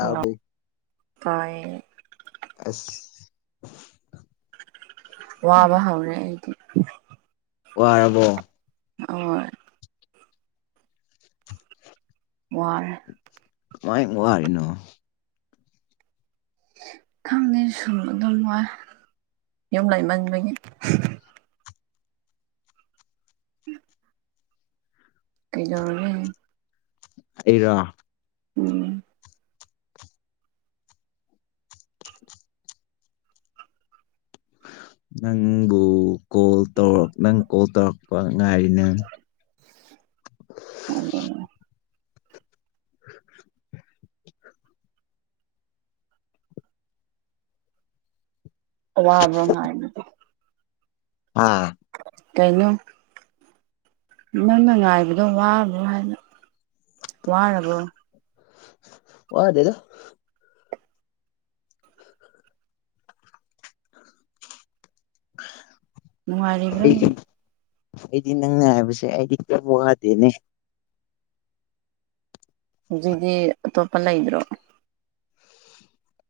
hello ꯇꯥꯏꯌꯦ ꯑꯁ [inaudible] ꯋꯥ ꯋꯥ ꯍꯧꯅꯦ ꯍꯥꯏꯗꯤ ꯀꯔꯕꯣ ꯑ ꯋꯥꯔ ꯀꯃꯥꯏ ꯋꯥꯔꯤꯅꯣ ꯊꯝꯅꯤ ꯁꯗꯅ ꯋꯥ ꯌꯨꯝ ꯂꯩꯃꯟꯕꯒꯤ ꯎꯝ ꯀꯖꯔꯦ ꯏꯔꯣ ꯎꯝ ꯎ ꯅꯪꯕꯨ ꯀꯣꯜ ꯇꯧꯛ ꯅꯪ ꯀꯣꯜ ꯇꯧꯔꯛꯄ ꯉꯥꯏꯔꯤ ꯅꯪ ꯑꯣ [inaudible] ꯋꯥꯕ꯭ꯔꯣꯅꯗꯤ ꯑ ꯀꯩꯅꯩꯅꯣ ꯅꯪꯅ ꯉꯥꯏꯕꯗꯣ ꯋꯥꯔꯕ꯭ꯔꯣ ꯍꯥꯏꯅ ꯋꯥꯔꯕꯣ ꯋꯥꯗꯦꯗ [inaudible] ꯅꯨꯡꯉꯥꯏꯕ꯭ꯔ ꯑꯩꯗꯤ ꯑꯩꯗꯤ ꯅꯪꯅ ꯍꯥꯏꯕꯁꯦ ꯑꯩꯗꯤ ꯀꯔ ꯋꯥꯗꯦꯅꯦ ꯗꯤ ꯇꯣꯞꯄꯂ ꯏꯣ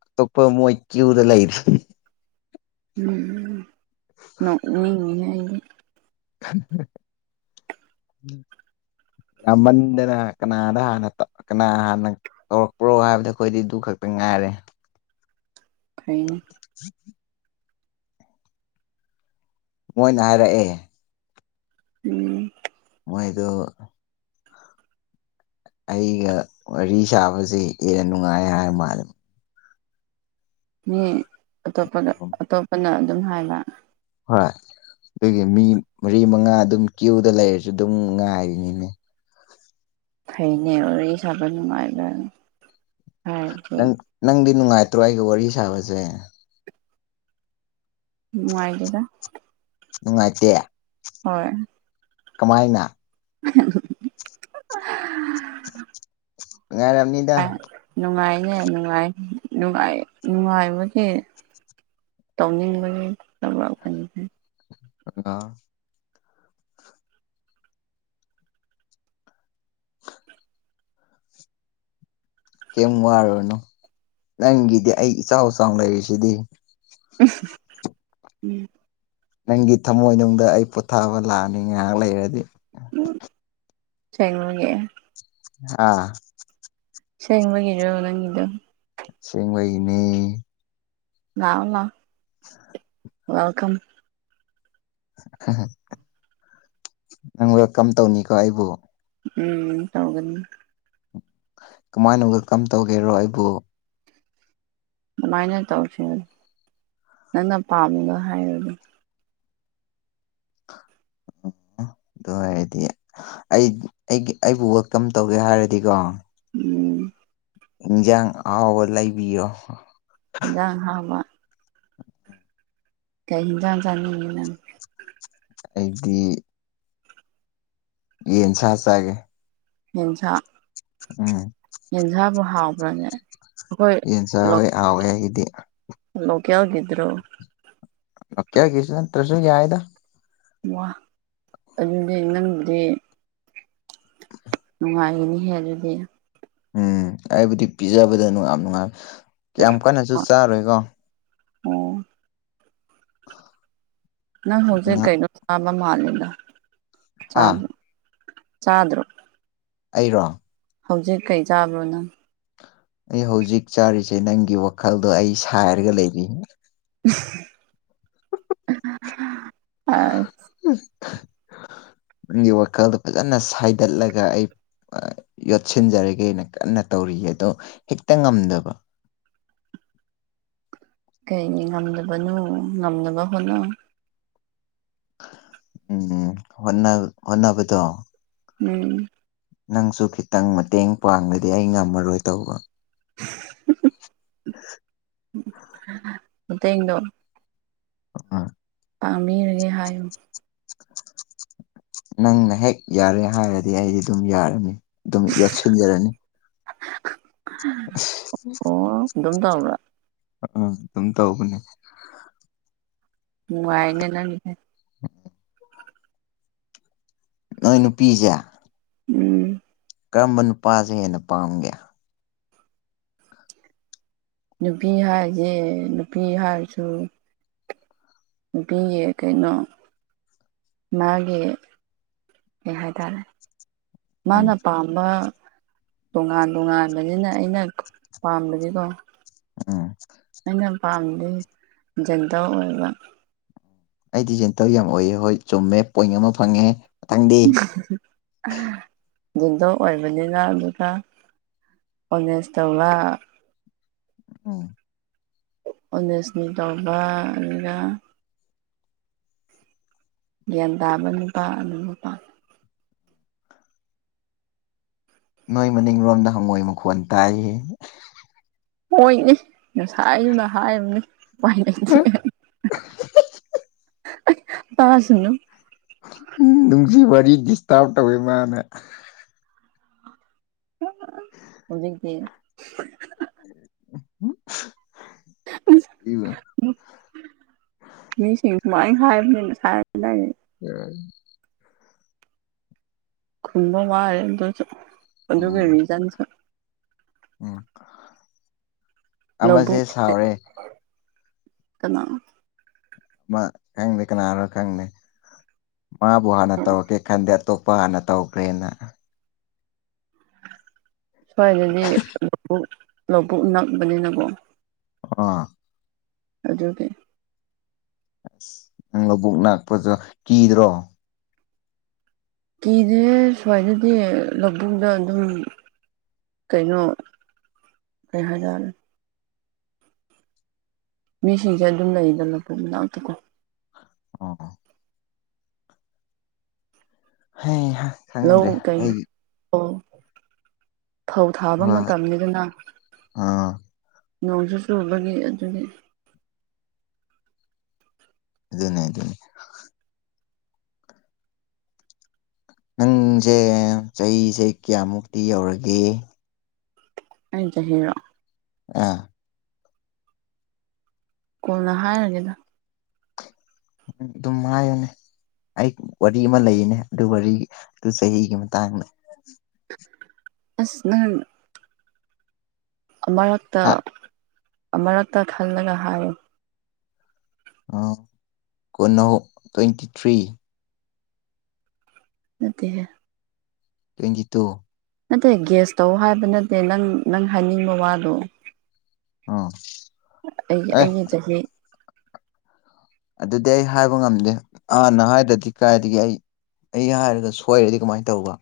ꯑꯇꯣꯞꯄ ꯃꯣꯏ ꯀ꯭ꯌꯨꯗ ꯂꯩꯔꯤꯦ ꯎꯝ ꯅꯅꯤꯍ ꯎꯝ ꯌꯥꯝꯃꯟꯗꯦꯅ ꯀꯅꯥꯗ ꯍꯥꯟꯅ ꯀꯅꯥ ꯍꯥꯟꯅ ꯇꯧꯔꯛꯄ꯭ꯔꯣ ꯍꯥꯏꯕꯗ ꯑꯩꯈꯣꯏꯗꯤ ꯑꯗꯨ ꯈꯛꯇ ꯉꯥꯏꯔꯦ ꯀꯩꯅꯦ ꯃꯣꯏꯅ ꯍꯥꯏꯔꯛꯑꯦ ꯎꯝ ꯃꯣꯏꯗ ꯑꯩꯒ ꯋꯥꯔꯤ ꯁꯥꯕꯁꯦ ꯍꯦꯟꯅ ꯅꯨꯡꯉꯥꯏ ꯍꯥꯏꯔ ꯃꯥꯜꯂꯦ ꯃꯤ ꯑꯇꯣꯞꯄꯗ ꯑꯇꯣꯞꯄꯅ ꯑꯗꯨꯝ ꯍꯥꯏꯕ ꯍꯣꯏ ꯑꯗꯨꯒꯤ ꯃꯤ ꯃꯔꯤ ꯃꯉꯥ ꯑꯗꯨꯝ ꯀ꯭ꯌꯨꯗ ꯂꯩꯔꯁꯨ ꯑꯗꯨꯝ ꯉꯥꯏꯔꯤꯅꯤꯅꯦ ꯍꯩꯅꯦ ꯑꯣꯏꯔ ꯁꯥꯕ ꯅꯨꯡꯉꯥꯏꯕ ꯅꯪ ꯅꯪꯗꯤ ꯅꯨꯡꯉꯥꯏꯇ꯭ꯔꯣ ꯑꯩꯒ ꯋꯥꯔꯤ ꯁꯥꯕꯁꯦ ꯅꯨꯡꯉꯥꯏꯗꯗ ꯎ ꯆꯌꯥ ꯀꯃꯥꯏꯅ ꯂ ꯅꯨꯡꯉꯥꯏꯔꯝꯅꯤꯗ ꯅꯨꯡꯉꯥꯏꯅꯦꯅꯨꯡꯅꯨꯡ ꯅꯨꯡꯉꯥꯏꯕꯒꯤ ꯇꯧꯅꯤꯡꯦꯅꯤꯦ ꯑ ꯀꯩꯝ ꯋꯥꯔꯨꯔꯨꯅꯨ ꯅꯪꯒꯤꯗꯤ ꯑꯩ ꯏꯆꯥꯎ ꯏꯆꯥꯎꯅ ꯂꯩꯔꯤꯁꯤꯗꯤ ꯎꯝ ꯅꯪꯒꯤ ꯊꯃꯣꯏꯅꯨꯡꯗ ꯑꯩ ꯄꯣꯊꯥꯕ ꯂꯥꯛꯑꯅꯤ ꯉꯥꯏꯍꯥꯛ ꯂꯩꯔꯗꯤ ꯎ ꯆꯦꯡꯦꯡ ꯂꯉꯦꯦ ꯑꯥ ꯁꯦꯡꯕꯒꯤꯗꯔ ꯅꯪꯗ ꯁꯦꯡꯕꯩꯅꯦ ꯉꯑꯂ ꯑ ꯋꯦꯜꯀꯝ ꯅꯪ ꯋꯦꯜꯀꯝ ꯇꯧꯅꯤꯀꯣ ꯑꯩꯕꯨ ꯎꯝ ꯇꯧꯒꯅꯤ ꯀꯃꯥꯏꯅ ꯋꯦꯜ ꯀꯝ ꯇꯧꯒꯦꯔꯣ ꯑꯩꯕꯨ ꯑꯗꯨꯃꯥꯏꯅ ꯇꯧꯁ ꯅꯪꯅ ꯄꯥꯝꯃꯒ ꯍꯥꯏꯔꯗ [unintelligible] ꯑꯗꯨ ꯑꯣꯏꯔꯗꯤ ꯑꯩ ꯑꯩ ꯑꯩꯕꯨ ꯋꯦꯜꯀꯝ ꯇꯧꯒꯦ ꯍꯥꯏꯔꯗꯤꯀꯣ ꯎꯝ ꯏꯟꯖꯥꯡ ꯑꯕ ꯂꯩꯕꯤꯌꯣ ꯌꯥ ꯍꯥꯕ ꯀꯩꯍꯤꯤꯡꯖ ꯆꯅꯤꯪ ꯑꯩꯗꯤ ꯌꯦꯟ ꯆ ꯆꯒꯦ ꯌꯦꯖ ꯎꯝ ꯃꯥꯅꯦ ꯌꯦꯟꯁ ꯍꯣꯏ ꯍꯥꯎꯋꯦ ꯑꯩꯒꯤꯗꯤ ꯀꯌꯥꯒꯗ꯭ꯔꯣ ꯑꯣ ꯀꯌꯥ ꯀꯁ ꯇ꯭ꯔꯁꯨ ꯀꯌꯥ ꯍꯥꯏꯗ [inaudible] ꯋꯥ ꯑꯗꯨꯗꯤ ꯅꯪꯗꯤ ꯅꯨꯡꯉꯥꯏꯒꯅꯤꯍꯦ ꯑꯗꯨꯗꯤ ꯎꯝ ꯑꯩꯕꯨꯗꯤ ꯄꯤꯖꯕꯗ ꯅꯨꯡ ꯌꯥꯝ ꯅꯨꯡꯉꯥꯏ ꯀ ꯀꯟꯅꯁꯨ ꯆꯥꯔꯣꯏꯀꯣ ꯑꯣ ꯅꯪ ꯍꯧꯖꯤꯛ ꯑꯗꯨꯅ ꯀꯩꯅꯣ ꯆꯥꯕ ꯃꯥꯂꯦꯗ ꯍꯥ ꯆꯥꯗꯦ ꯆꯗꯣ ꯑꯩꯔꯣ ꯍꯧꯖꯤꯛ ꯀꯩ ꯆꯥꯕ꯭ꯔꯣꯅꯪ ꯑꯩ ꯍꯧꯖꯤꯛ ꯆꯥꯔꯤꯁꯦ ꯅꯪꯒꯤ ꯋꯥꯈꯜꯗꯣ ꯑꯩ ꯁꯥꯏꯔꯒ ꯂꯩꯔꯤ ꯑ [unintelligible] [inaudible] ꯅꯒꯤ ꯋꯥꯈꯜꯗꯣ ꯐꯖꯅ ꯁꯥꯏꯗꯠꯂꯒ ꯑꯩ ꯌꯣꯠꯁꯤꯟꯖꯔꯒꯦꯅ ꯀꯟꯅ ꯇꯧꯔꯤꯌꯦ ꯑꯗꯣ ꯍꯦꯛꯇ ꯉꯝꯗꯕ ꯀꯩꯅꯤ ꯉꯝꯗꯕꯅꯣ ꯉꯝꯅꯕ ꯍꯣꯠꯅ ꯎꯝ ꯑꯣꯅ ꯑꯣꯅꯕꯨꯣ ꯎꯝ ꯅꯪꯁꯨ ꯈꯤꯇꯪ ꯃꯇꯦꯡ ꯄꯥꯡꯕꯗꯤ ꯑꯩ ꯉꯝꯃꯔꯣꯏ ꯇꯧꯕ [unintelligible] [inaudible] ꯑꯠꯇꯅꯣ ꯑꯥ [unintelligible] [inaudible] ꯄꯥꯕꯤꯔꯒꯦ ꯍꯥꯏꯌꯨ ꯅꯪꯅ ꯍꯦꯛ ꯌꯥꯔꯦ ꯍꯥꯏꯔꯗꯤ ꯑꯩꯗꯤ ꯑꯗꯨꯝ ꯌꯥꯔꯅꯤ ꯑꯗꯨꯝ ꯌꯣꯠꯁꯤꯟꯖꯔꯅꯤ ꯎꯝ ꯆꯝ ꯊ ꯑꯥ ꯑꯗꯨꯝ ꯇꯧꯕꯅꯦ ꯎ ꯋꯥꯩꯅ ꯅꯦ ꯅꯣꯏ ꯅꯨꯄꯤꯁꯦ ꯎꯝ ꯀꯔꯝꯕ ꯅꯨꯄꯥꯁꯦ ꯍꯦꯟꯅ ꯄꯥꯝꯒꯦ ꯅꯨꯄꯤ ꯍꯥꯏꯁꯦ ꯅꯨꯄꯤ ꯍꯥꯏꯔꯁꯨ ꯕꯤ ꯑꯦ ꯀꯩꯅꯣ ꯃꯥꯒꯤ ꯀꯩ ꯍꯥꯏꯇꯥꯔꯦ ꯎꯝ ꯃꯥꯅ ꯄꯥꯝꯕ ꯇꯣꯉꯥꯟ ꯇꯣꯉꯥꯟꯕꯅꯤꯅ ꯑꯩꯅ ꯄꯥꯝꯕꯒꯤꯀꯣ ꯎꯝ ꯑꯩꯅ ꯄꯥꯝꯗꯤ ꯖꯟꯇꯔ ꯑꯣꯏꯕ ꯑꯩꯗꯤꯖꯦꯟꯇꯔ ꯌꯥꯝ ꯑꯣꯏꯑ ꯍꯣꯏ ꯆꯨꯝꯃꯦ ꯄꯣꯏꯟ ꯑꯃ ꯐꯪꯉꯦ ꯃꯊꯪꯗꯤ ꯎ [unintelligible] [inaudible] ꯦꯟꯗꯣ ꯑꯣꯏꯕꯅꯤꯅ ꯑꯗꯨꯒ ꯑꯣꯅꯦꯖ ꯇꯧꯕ ꯑꯣ [unintelligible] [inaudible] ꯀꯂꯖꯅꯤ ꯇꯧꯕ ꯑꯗꯨꯒ ꯒ꯭ꯌꯥꯟ ꯇꯥꯕ ꯅꯨꯄꯥ ꯑꯗꯨ ꯅꯨꯄꯥ ꯅꯣꯏ ꯃꯅꯤꯡꯔꯣꯝꯗ ꯍꯪꯉꯣꯏ ꯃꯈꯣꯟ ꯇꯥꯏ ꯑꯣꯏꯅꯤ ꯉꯁꯥꯏꯗꯨꯅ ꯍꯥꯏꯕꯅꯤ ꯄꯥꯏ ꯂꯩꯦ ꯇꯁꯅꯣ ꯎꯝ ꯅꯨꯡꯁꯤ ꯋꯥꯔꯤ ꯗꯤꯁꯇꯥꯔꯕ ꯇꯧꯋꯦ ꯃꯥꯅꯦ ꯍꯧꯖꯤꯗꯒꯤ ꯎꯝ ꯃꯤ ꯁꯤ ꯃꯥꯏ ꯍꯥꯏꯕꯅꯤꯅ ꯁꯔ ꯂꯩ ꯎꯝ ꯈꯨꯝꯕ ꯋꯥꯔꯦ ꯑꯗꯨꯁꯨ ꯑꯗꯨꯒꯤ ꯎꯝ ꯔꯤꯖꯟꯁꯨ ꯎꯝ ꯑꯃꯁꯦ ꯁꯥꯎꯔꯦ ꯀꯅꯥꯅ ꯃꯥ ꯈꯪꯗꯦ ꯀꯅꯥꯅꯣ ꯈꯪꯗꯦ ꯃꯥꯕꯨ ꯍꯥꯟꯅ ꯇꯧꯔꯛꯀꯦ ꯈꯟꯗꯦ ꯑꯇꯣꯞꯄ ꯅꯨꯄꯥꯅ ꯇꯧꯈ꯭ꯔꯦꯅ ꯁ꯭ꯋꯥꯏꯗꯗꯤ ꯂꯧꯕ ꯂꯧꯕꯨꯛ ꯅꯛꯄꯅꯤꯅꯀꯣ ꯑ ꯑꯗꯨꯗ ꯑꯣꯀꯦ ꯑꯁ ꯅꯪ ꯂꯕꯨꯛ ꯉꯥꯛꯄꯁꯨ ꯀꯤꯗ꯭ꯔꯣ ꯀꯤꯗꯦ ꯁꯨꯃꯏꯅꯗꯤ ꯂꯧꯕꯨꯗ ꯑꯗꯨꯝ ꯀꯩꯅꯣ ꯀ ꯍꯥꯏꯖꯔ ꯃꯤꯁꯤꯡꯁꯦ ꯑꯗꯨꯝ ꯂꯩꯗꯅ ꯂꯥꯛꯄꯅꯥꯇꯀꯣ ꯑꯣ ꯑ ꯍ ꯈꯪꯗ꯭ꯔꯦ ꯑꯩꯒꯤ ꯑꯣ ꯐꯧ ꯊꯥꯕ ꯍꯣꯏ ꯃꯇꯝꯅꯤꯗꯅ ꯑꯥ ꯅꯣꯡꯁꯨ ꯆꯨꯕꯒꯤ ꯑꯗꯨꯒꯤ ꯑꯗꯨꯅꯦ ꯑꯗꯨꯗꯅꯦ ꯅꯪꯁꯦ ꯆꯍꯤꯁꯦ ꯀꯌꯥꯃꯨꯛꯇꯤ ꯌꯧꯔꯒꯦ ꯑꯩ ꯍꯔ ꯑꯥ ꯀꯣꯅ ꯍꯥꯏꯔꯒꯦꯗ ꯎꯝ ꯑꯗꯨꯝꯃꯅꯦ ꯑꯩ ꯋꯥꯔꯤ ꯑꯃ ꯂꯩꯅꯦ ꯑꯗꯨ ꯋꯥꯔꯤꯗꯨ ꯆꯍꯤꯒꯤ ꯃꯇꯥꯡꯗ ꯑ ꯅ ꯑꯃꯔꯛꯇ ꯍꯥ ꯑꯃꯨꯔꯛꯇ ꯈꯜꯂꯒ ꯍꯥꯏꯌ ꯀꯣꯅꯧ ꯇ꯭ꯋꯦꯟꯇꯤ ꯊ꯭ꯔꯤ ꯑꯗꯨꯠꯇꯦ ꯇꯖꯤ ꯇꯨ ꯅꯠꯇꯦ ꯒꯦꯁ ꯇꯧ ꯍꯥꯏꯕ ꯅꯠꯇꯦ ꯅꯪ ꯅꯪ ꯍꯥꯏꯅꯤꯡꯕ ꯋꯥꯗꯣ ꯑ ꯑꯩ ꯑꯩꯅ ꯆꯍꯤ ꯑꯗꯨꯗꯤ ꯑꯩ ꯍꯥꯏꯕ ꯉꯝꯗꯦ ꯍꯥꯟꯅ ꯍꯥꯏꯔꯗꯤ ꯀꯥꯏꯗꯒꯤ ꯑꯩ ꯑꯩꯩꯅ ꯍꯥꯏꯔꯒ ꯁꯣꯏꯔꯗꯤ ꯀꯃꯥꯏꯅ ꯇꯧꯕ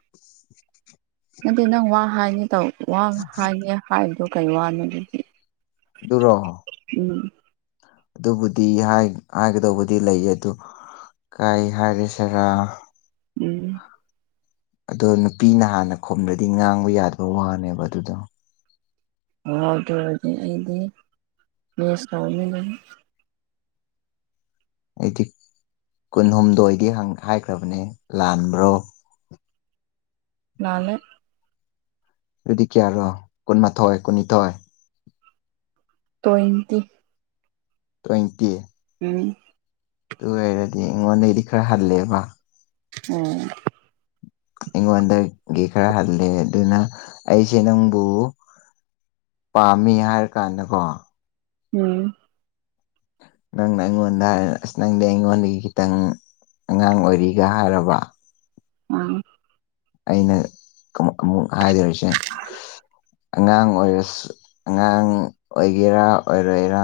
[inaudible] ꯅꯗꯤ ꯅꯪ ꯋꯥ ꯍꯥꯏꯅꯤ ꯋꯥ ꯍꯥꯏꯅꯤ ꯍꯥꯏꯔꯤꯗꯣ ꯀꯩ ꯋꯥꯅꯣ ꯑꯗꯨꯗꯤ ꯗꯔ ꯎꯝ ꯑꯗꯨꯕꯨꯗꯤ ꯍꯥꯏꯒꯗꯧꯕꯗꯤ ꯂꯩꯌꯦ ꯑꯗꯨ ꯀꯥꯏ ꯍꯥꯏꯔꯤꯁꯤꯔꯥ ꯎꯝ ꯑꯗꯣ ꯅꯨꯄꯤꯅ ꯍꯥꯟꯅ ꯈꯣꯂ꯭ꯔꯗꯤ ꯉꯥꯡꯕ ꯌꯥꯗꯕ ꯋꯥꯅꯦꯕ ꯑꯗꯨꯗꯣ ꯍꯥꯎꯗꯔꯗꯤ ꯑꯩꯗꯤ ꯅꯦꯁ ꯇꯧꯃꯤ ꯂꯩ ꯑꯩꯗꯤ ꯀꯨꯟꯍꯨꯝꯗꯣꯏꯗꯤ ꯍꯥꯏꯈ꯭ꯔꯕꯅꯦ ꯂꯥꯟꯕ꯭ꯔꯣ ꯅꯥꯟ ꯑꯗꯨꯗꯤ ꯀꯌꯥꯔꯣ ꯀꯨꯟꯃꯥꯊꯣꯏ ꯀꯨꯟꯅꯤꯊꯣꯏꯑ ꯇꯣ ꯏꯟꯇ ꯇ꯭ꯋꯦꯟꯇꯤ ꯎ ꯇꯨ ꯍꯥꯏꯔꯗꯤ ꯏꯉꯣꯟꯗꯗꯤ ꯈꯔ ꯍꯜꯂꯦꯕ ꯑꯣꯝ ꯑꯩꯉꯣꯟꯗꯒꯤ ꯈꯔ ꯍꯜꯂꯦ ꯑꯗꯨꯅ ꯑꯩꯁꯦ ꯅꯪꯕꯨ ꯄꯥꯝꯃꯤ ꯍꯥꯏꯔ ꯀꯥꯟꯒꯣ ꯎꯝ ꯅꯪꯅ ꯑꯩꯉꯣꯟꯗ ꯑꯁ ꯅꯪꯗꯤ ꯑꯩꯉꯣꯟꯗꯒꯤ ꯈꯤꯇꯪ ꯑꯉꯥꯡ ꯑꯣꯏꯔꯤꯒ ꯍꯥꯏꯔꯕ ꯑꯥ ꯑꯩꯅ ꯑꯃꯨꯛ ꯍꯥꯏꯖꯔꯤꯁꯦ ꯑꯉꯥꯡ ꯑꯣꯏꯔꯁꯨ ꯑꯉꯥꯡ ꯑꯣꯏꯒꯦꯔꯥ ꯑꯣꯏꯔꯣꯏꯔꯥ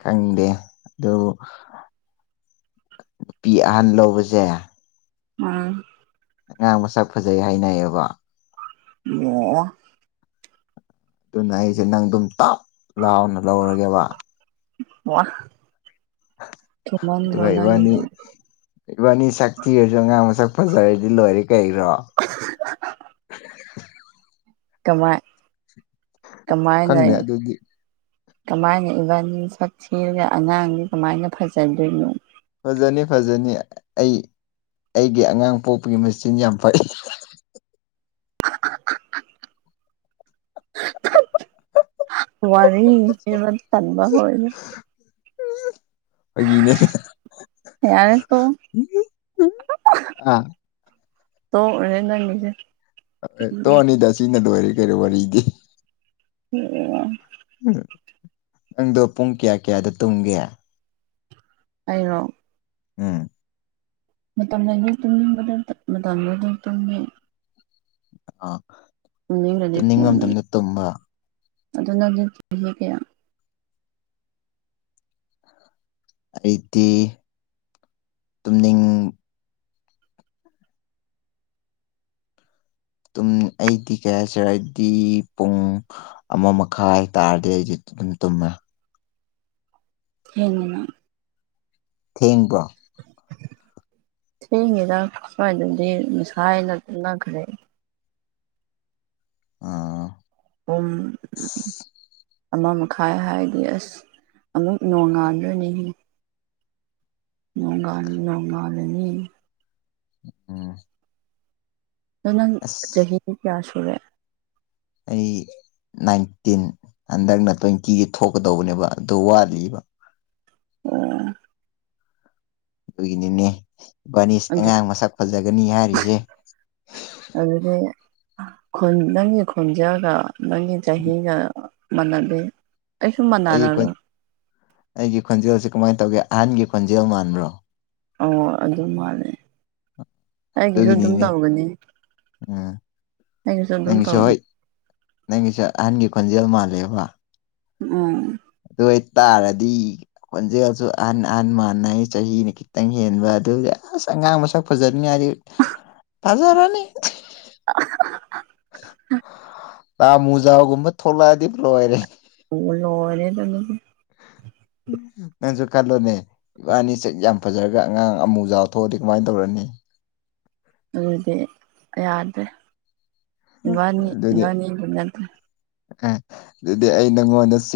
ꯈꯪꯗꯦ ꯑꯗꯨ ꯅꯨꯄꯤꯤ ꯑꯍꯟ ꯂꯧꯕꯖꯦ ꯑꯥ ꯑꯉꯥꯡ ꯃꯁꯛ ꯐꯖꯩ ꯍꯥꯏꯅꯩꯌꯦꯕ ꯑꯣ ꯑꯗꯨꯅ ꯑꯩꯁꯦ ꯅꯪ ꯑꯗꯨꯝ ꯇꯞ ꯂꯥꯎꯅ ꯂꯧꯔꯒꯦꯕ ꯋꯥ ꯑꯗꯨ ꯊꯨꯃꯟꯗ꯭ꯔꯣ ꯀꯩꯕꯥꯅꯤ ꯅꯪꯒꯤꯗꯣ ꯏꯕꯥꯅꯤ ꯁꯛ ꯊꯤꯔꯁꯨ ꯑꯉꯥꯡ ꯃꯁꯛ ꯐꯖꯔꯗꯤ ꯂꯣꯏꯔꯦ ꯀꯩꯔꯣ [unintelligible] ꯀꯃꯥꯏ ꯀꯃꯥꯏꯅ ꯈꯪꯗꯦ ꯑꯗꯨꯗꯤ ꯀꯃꯥꯏꯅ ꯏꯚꯟ ꯁꯛ ꯊꯤꯔꯒ ꯑꯉꯥꯡꯗꯨ ꯀꯃꯥꯏꯅ ꯐꯖꯗꯣꯏꯅꯣ ꯐꯖꯅꯤ ꯐꯖꯅꯤ ꯑꯩ ꯑꯩꯒꯤ ꯑꯉꯥꯡ ꯄꯣꯛꯄꯒꯤ ꯃꯦꯆꯤꯟ ꯌꯥꯝ ꯐꯩ ꯋꯥꯔꯔꯤ ꯏꯃ ꯊꯠꯕ ꯑꯣꯏꯅ ꯎꯝ ꯑꯩꯒꯤꯅꯦ ꯌꯥꯔꯦ ꯇꯣꯛꯑꯣ ꯑꯥ ꯇꯗꯦ ꯇꯣꯑꯅꯤꯗ ꯁꯤꯅ ꯂ ꯑꯣꯏꯔꯦ ꯀꯔꯤꯣ ꯋꯥꯔꯤꯗꯤ ꯑꯣ ꯎ ꯅꯪꯗꯣ ꯄꯨꯡ ꯀꯌꯥ ꯀꯌꯥꯗ ꯇꯨꯝꯒꯦ ꯑꯩꯅꯣ ꯎꯝ ꯃꯇꯝꯗꯤ ꯇꯨꯝꯅꯤꯡꯕꯗ ꯃꯇꯝꯗ ꯑꯗꯨ ꯇꯨꯝꯃꯤ ꯑ ꯅꯤꯡꯕ ꯃꯇꯝꯗ ꯇꯨꯝꯕ ꯑꯗꯨꯅ ꯑꯗꯨ ꯊ ꯀꯌꯥ ꯑꯩꯗꯤ ꯇꯨꯝꯅꯤꯡ ꯑꯩꯗꯤ ꯀꯌꯥ ꯍꯥꯏꯁꯤꯔꯗꯤ ꯄꯨꯡ ꯑꯃ ꯃꯈꯥꯏ ꯍꯥꯏꯇꯥꯥꯔꯗꯤ ꯑꯩꯗꯤ ꯑꯗꯨꯝ ꯇꯨꯝꯃꯦ ꯍꯦꯡꯅ ꯊꯦꯡꯕ꯭ꯔꯣ ꯁꯤ ꯌꯦꯔ ꯊꯗꯤ ꯃꯁꯥ ꯇꯅꯥ ꯈꯔꯦ ꯑꯥ ꯑꯝ ꯑꯁ ꯑꯃ ꯃꯈꯥꯏ ꯍꯥꯏꯔꯗꯤ ꯑꯁ ꯑꯃꯨꯛ ꯅꯣꯡꯉꯥꯟꯗꯣꯏꯅꯤ ꯂꯣꯡꯒꯥꯅꯤ ꯂꯣꯡ ꯉꯂꯤꯅꯤ ꯎꯝ ꯑꯗꯣ ꯅꯪ ꯑꯁ ꯆꯍꯤ ꯀꯌꯥ ꯁꯨꯔꯦ ꯑꯩ ꯅꯥꯏꯟꯇꯤꯟ ꯍꯟꯗꯛꯅ ꯇ꯭ꯋꯦꯟꯇꯤꯒꯤ ꯊꯣꯛꯀꯗꯧꯕꯅꯦꯕ ꯑꯗꯨ ꯋꯥꯠꯂꯤꯕ ꯑꯣ ꯑꯗꯨꯒꯤꯅꯤꯅꯦ ꯏꯕꯥꯅꯤ ꯑꯗꯨ ꯑꯉꯥꯡ ꯃꯁꯛ ꯐꯖꯒꯅꯤ ꯍꯥꯏꯔꯤꯁꯦ ꯑꯗꯨꯗꯤ ꯅꯪꯒꯤ ꯈꯣꯟꯖꯦꯜꯒ ꯅꯪꯒꯤ ꯆꯍꯤꯒ ꯃꯥꯟꯅꯗꯦ ꯑꯩꯁꯨ ꯑꯩꯒꯤ ꯃꯥꯟꯅꯔꯔꯣꯏ ꯑꯩꯒꯤ ꯈꯣꯟꯖꯦꯜꯁꯦ ꯀꯃꯥꯏꯅ ꯇꯧꯒꯦ ꯑꯍꯜꯒꯤ ꯈꯣꯟꯖꯦꯜ ꯃꯥꯟꯕ꯭ꯔꯣ ꯑꯣ ꯑꯗꯨ ꯃꯥꯜꯂꯦ ꯑꯩꯒꯤꯁꯨ ꯑꯗꯨꯝ ꯑꯗꯨꯒꯤꯅꯤꯅꯦ ꯇꯧꯒꯅꯤ ꯎꯝ ꯑꯩꯒꯤꯁꯨ ꯑꯗꯨꯝ ꯅꯪꯒꯤꯁꯨ ꯇꯧꯒꯅꯤ ꯍꯣꯏ ꯅꯪꯒꯤꯁꯨ ꯑꯍꯜꯒꯤ ꯈꯣꯟꯖꯦꯜ ꯃꯥꯜꯂꯦꯕ ꯎꯝ ꯑꯗꯨ ꯑꯣꯏꯇꯥꯔꯗꯤ ꯈꯣꯟꯖꯦꯜꯁꯨ ꯑꯍꯜ ꯑꯍꯜ ꯃꯥꯟꯅꯩ ꯆꯍꯤꯅ ꯈꯤꯇꯪ ꯍꯦꯟꯕ ꯑꯗꯨꯒ ꯑꯁ ꯑꯉꯥꯡ ꯃꯁꯛ ꯐꯖꯅꯤꯡꯉꯥꯏꯗꯤ ꯐꯖꯔꯅꯤ [unintelligible] ꯇꯥ ꯑꯃꯨꯖꯥꯎꯒꯨꯝꯕ ꯊꯣꯛꯂꯛꯑꯗꯤ ꯂꯣꯏꯔꯦ ꯂꯣꯏꯔꯦ ꯎꯝ ꯅꯪꯁꯨ ꯈꯜꯂꯣꯅꯦ ꯏꯕꯥꯅꯤ ꯁꯛ ꯌꯥꯝ ꯐꯖꯔꯒ ꯑꯉꯥꯡ ꯑꯃꯨꯖꯥꯎ ꯊꯣꯛꯑꯗꯤ ꯀꯃꯥꯏꯅ ꯇꯧꯔꯅꯤ [inaudible] ꯑꯗꯨꯗꯤ ꯌꯥꯗ꯭ꯔꯦ ꯏꯕꯥꯅꯤ ꯑꯗꯨꯗꯤ ꯏꯕꯥꯅꯤꯗꯨ ꯅꯠꯇ꯭ꯔꯦ ꯑꯦ ꯑꯗꯨꯗꯤ ꯑꯩ ꯅꯪꯉꯣꯟꯗ